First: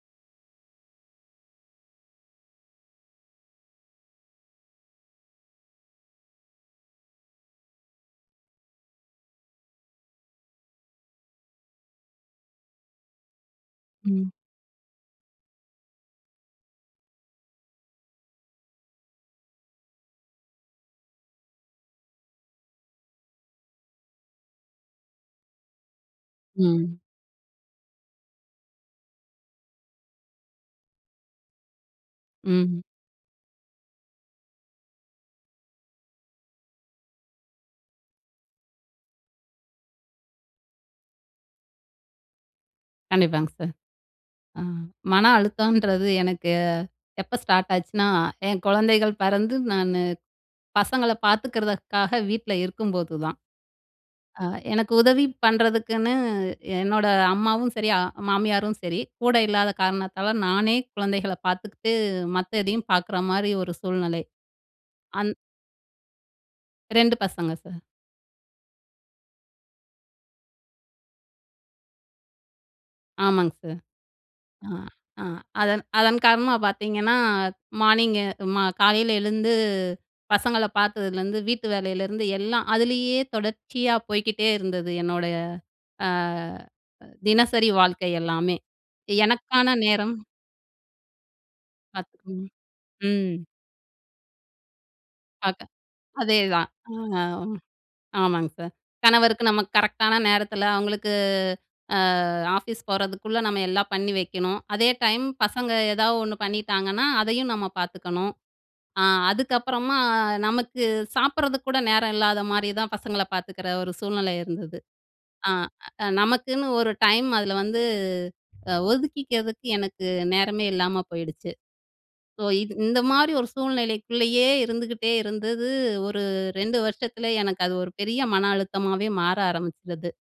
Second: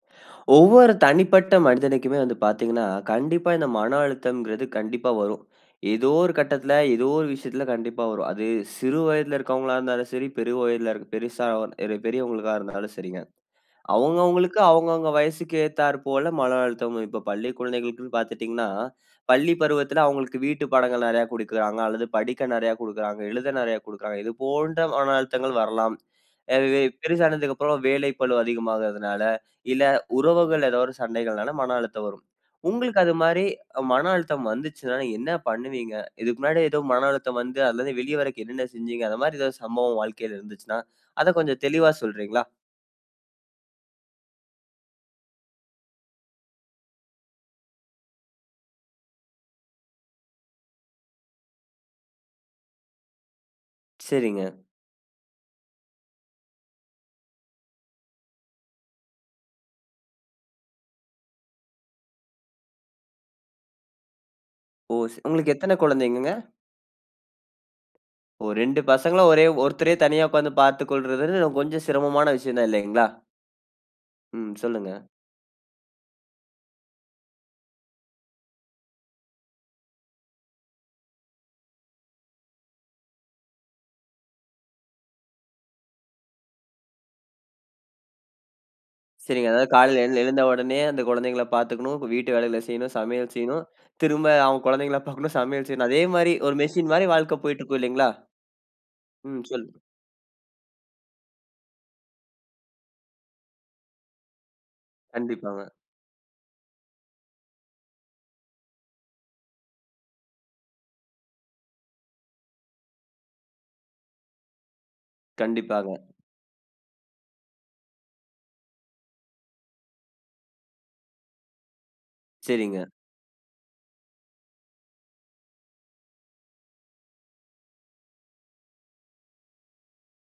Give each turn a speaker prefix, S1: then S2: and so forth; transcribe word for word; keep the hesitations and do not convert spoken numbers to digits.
S1: ஒவ்வொரு தனிப்பட்ட மனிதனுக்குமே வந்து பார்த்தீங்கன்னா, கண்டிப்பா இந்த மன அழுத்தங்கிறது கண்டிப்பா வரும். ஏதோ ஒரு கட்டத்தில, ஏதோ ஒரு விஷயத்தில கண்டிப்பா வரும். அது சிறு வயதுல இருக்கிறவங்களாருந்தாலும் சரி, பெரு வயதில பெருசா அ இரு பெரியவங்களுக்கா இருந்தாலும் சரிங்க.
S2: ம்.
S1: அவுங்கவுங்களுக்கு அவுங்கவுங்க வயசுக்கு ஏத்தார் போல மன அழுத்தம் இப்ப பள்ளி குழந்தைகளுக்கு பார்த்துட்டீங்கனா பள்ளி பருவத்தில அவுங்களுக்கு வீட்டு பாடங்கள் நிறைய குடுக்கிறாங்க அல்லது படிக்க நிறைய குடுக்கிறாங்க. எழுத நிறைய குடுக்கிறாங்க. இது போன்ற மன அழுத்தங்கள் வரலாம். அ இதே
S2: ம்.
S1: பெருசானதுக்கு அப்புறம், வேலை பளு அதிகமாகறதனால, இல்ல உறவுகள் ஏதோ ஒரு சண்டைகள்னால மன அழுத்தம் வரும்.
S2: ம்.
S1: உங்களுக்கு அது மாரி மன அழுத்தம் வந்ததுச்சுனா என்ன பண்ணுவீங்க? இதுக்கு முன்னாடி ஏதோ மன அழுத்தம் வந்து அல்லது வெளியவரக் என்னனன்ன செஞ்சிங்க, அந்த மாரி ஏதாவது சம்பவம் வாழ்க்கையில இருந்ததுச்சுனா, அத கொஞ்சம் தெளிவா சொல்றீங்களா?
S2: கண்டிப்பாங் சார். அ மன அழுத்தம்ன்றது எனக்கு எப்ப ஸ்டார்ட் ஆச்சுனா? என் குழந்தைகள் பிறந்து நானு, பசங்கள பார்த்துக்கிறதுக்காக வீட்ல இருக்கும்போது தான். அ
S1: சரிங்க.
S2: எனக்கு உதவி பண்றதுக்குன்னு, என்னோட அம்மாவும் சரி அ மாமியாரும் சரி, கூட இல்லாத காரணத்தால நானே குழந்தைகள பார்த்துக்கிட்டு, மத்ததையும் பார்க்குற மாரி ஒரு சூழ்நிலை.
S1: ஓ! ச
S2: அந்
S1: உங்களுக்கு எத்தன குழந்தைங்கங்க?
S2: ரெண்டு பசங்க சார்.
S1: ஓ ரெண்டு பசங்கள ஒரே ஒருத்தரே தனியா உட்கார்ந்து பார்த்து கொள்றதுனு கொஞ்சம் சிரமமான விஷயம் தான் இல்லைங்களா?
S2: ஆமாங் சார்.
S1: ம்.
S2: ஆ
S1: சொல்லுங்க.
S2: அ அதன் அதன் காரணமா பார்த்தீங்கன்னா, மார்னிங் மா காலையில எழுந்து, பசங்கள பார்த்ததுலருந்து, வீட்டு வேலையிலேருந்து எல்லாம். அதிலேயே தொடர்ச்சியா போய்க்கிட்டே இருந்தது என்னோட அ தினசரி வாழ்க்கை எல்லாமே.
S1: சரிங்க
S2: எனக்கான
S1: அதாவது காலைல எழ
S2: நேரம்
S1: எழுந்த உடனே, அந்த குழந்தைங்கள பாத்துக்கணும்.
S2: அத்
S1: வீட்டு
S2: ம்,
S1: வேலைகள செய்யணும். சமையல்
S2: ம்.
S1: செய்யணும். திரும்ப அவங் குழந்தைங்கள பாக்கணும். சமையல்
S2: பார்க்க.
S1: செய்யணும். அதே மாரி
S2: அதே
S1: ஒரு
S2: தான்.
S1: மிஷின் மாரி
S2: அ
S1: வாழ்க்க போயிட்டுருக்கும் இல்லைங்களா?
S2: ஆமாங்க சார்.
S1: ம்.
S2: கணவருக்கு நம்ம
S1: சொல்லு
S2: கரெக்ட்‌டான நேரத்துல அவங்களுக்கு, அ ஆஃபீஸ் போறதுக்குள்ள நம்ம எல்லாம் பண்ணி வக்கணும். அதே டைம்
S1: கண்டிப்பாங்க.
S2: பசங்க ஏதாவது ஒண்ணு பண்ணிட்டாங்கன்னா, அதையும் நம்ம பார்த்துக்கணும். அ அதுக்கப்புறமா, நமக்கு சாப்பிடறதுக்கு கூட நேரம் இல்லாத மாரி தான் பசங்கள பார்த்துக்கிற ஒரு சூழ்நிலை இருந்தது. அ
S1: கண்டிப்பாக.
S2: அ நமக்குன்னு ஒரு டைம் அதுல வந்து ஒதுக்கிக்கிறதுக்கு எனக்கு நேரமே இல்லாம போயிடுச்சு. ஸோ க்
S1: சரிங்க.
S2: இந்த மாரி ஒரு சூழ்நிலைக்குள்ளேயே இருந்துகிட்டே இருந்தது. ஒரு ரெண்டு வருஷத்துல எனக்கு அது ஒரு பெரிய மன அழுத்தமாவே மாற ஆரம்பிச்சுது.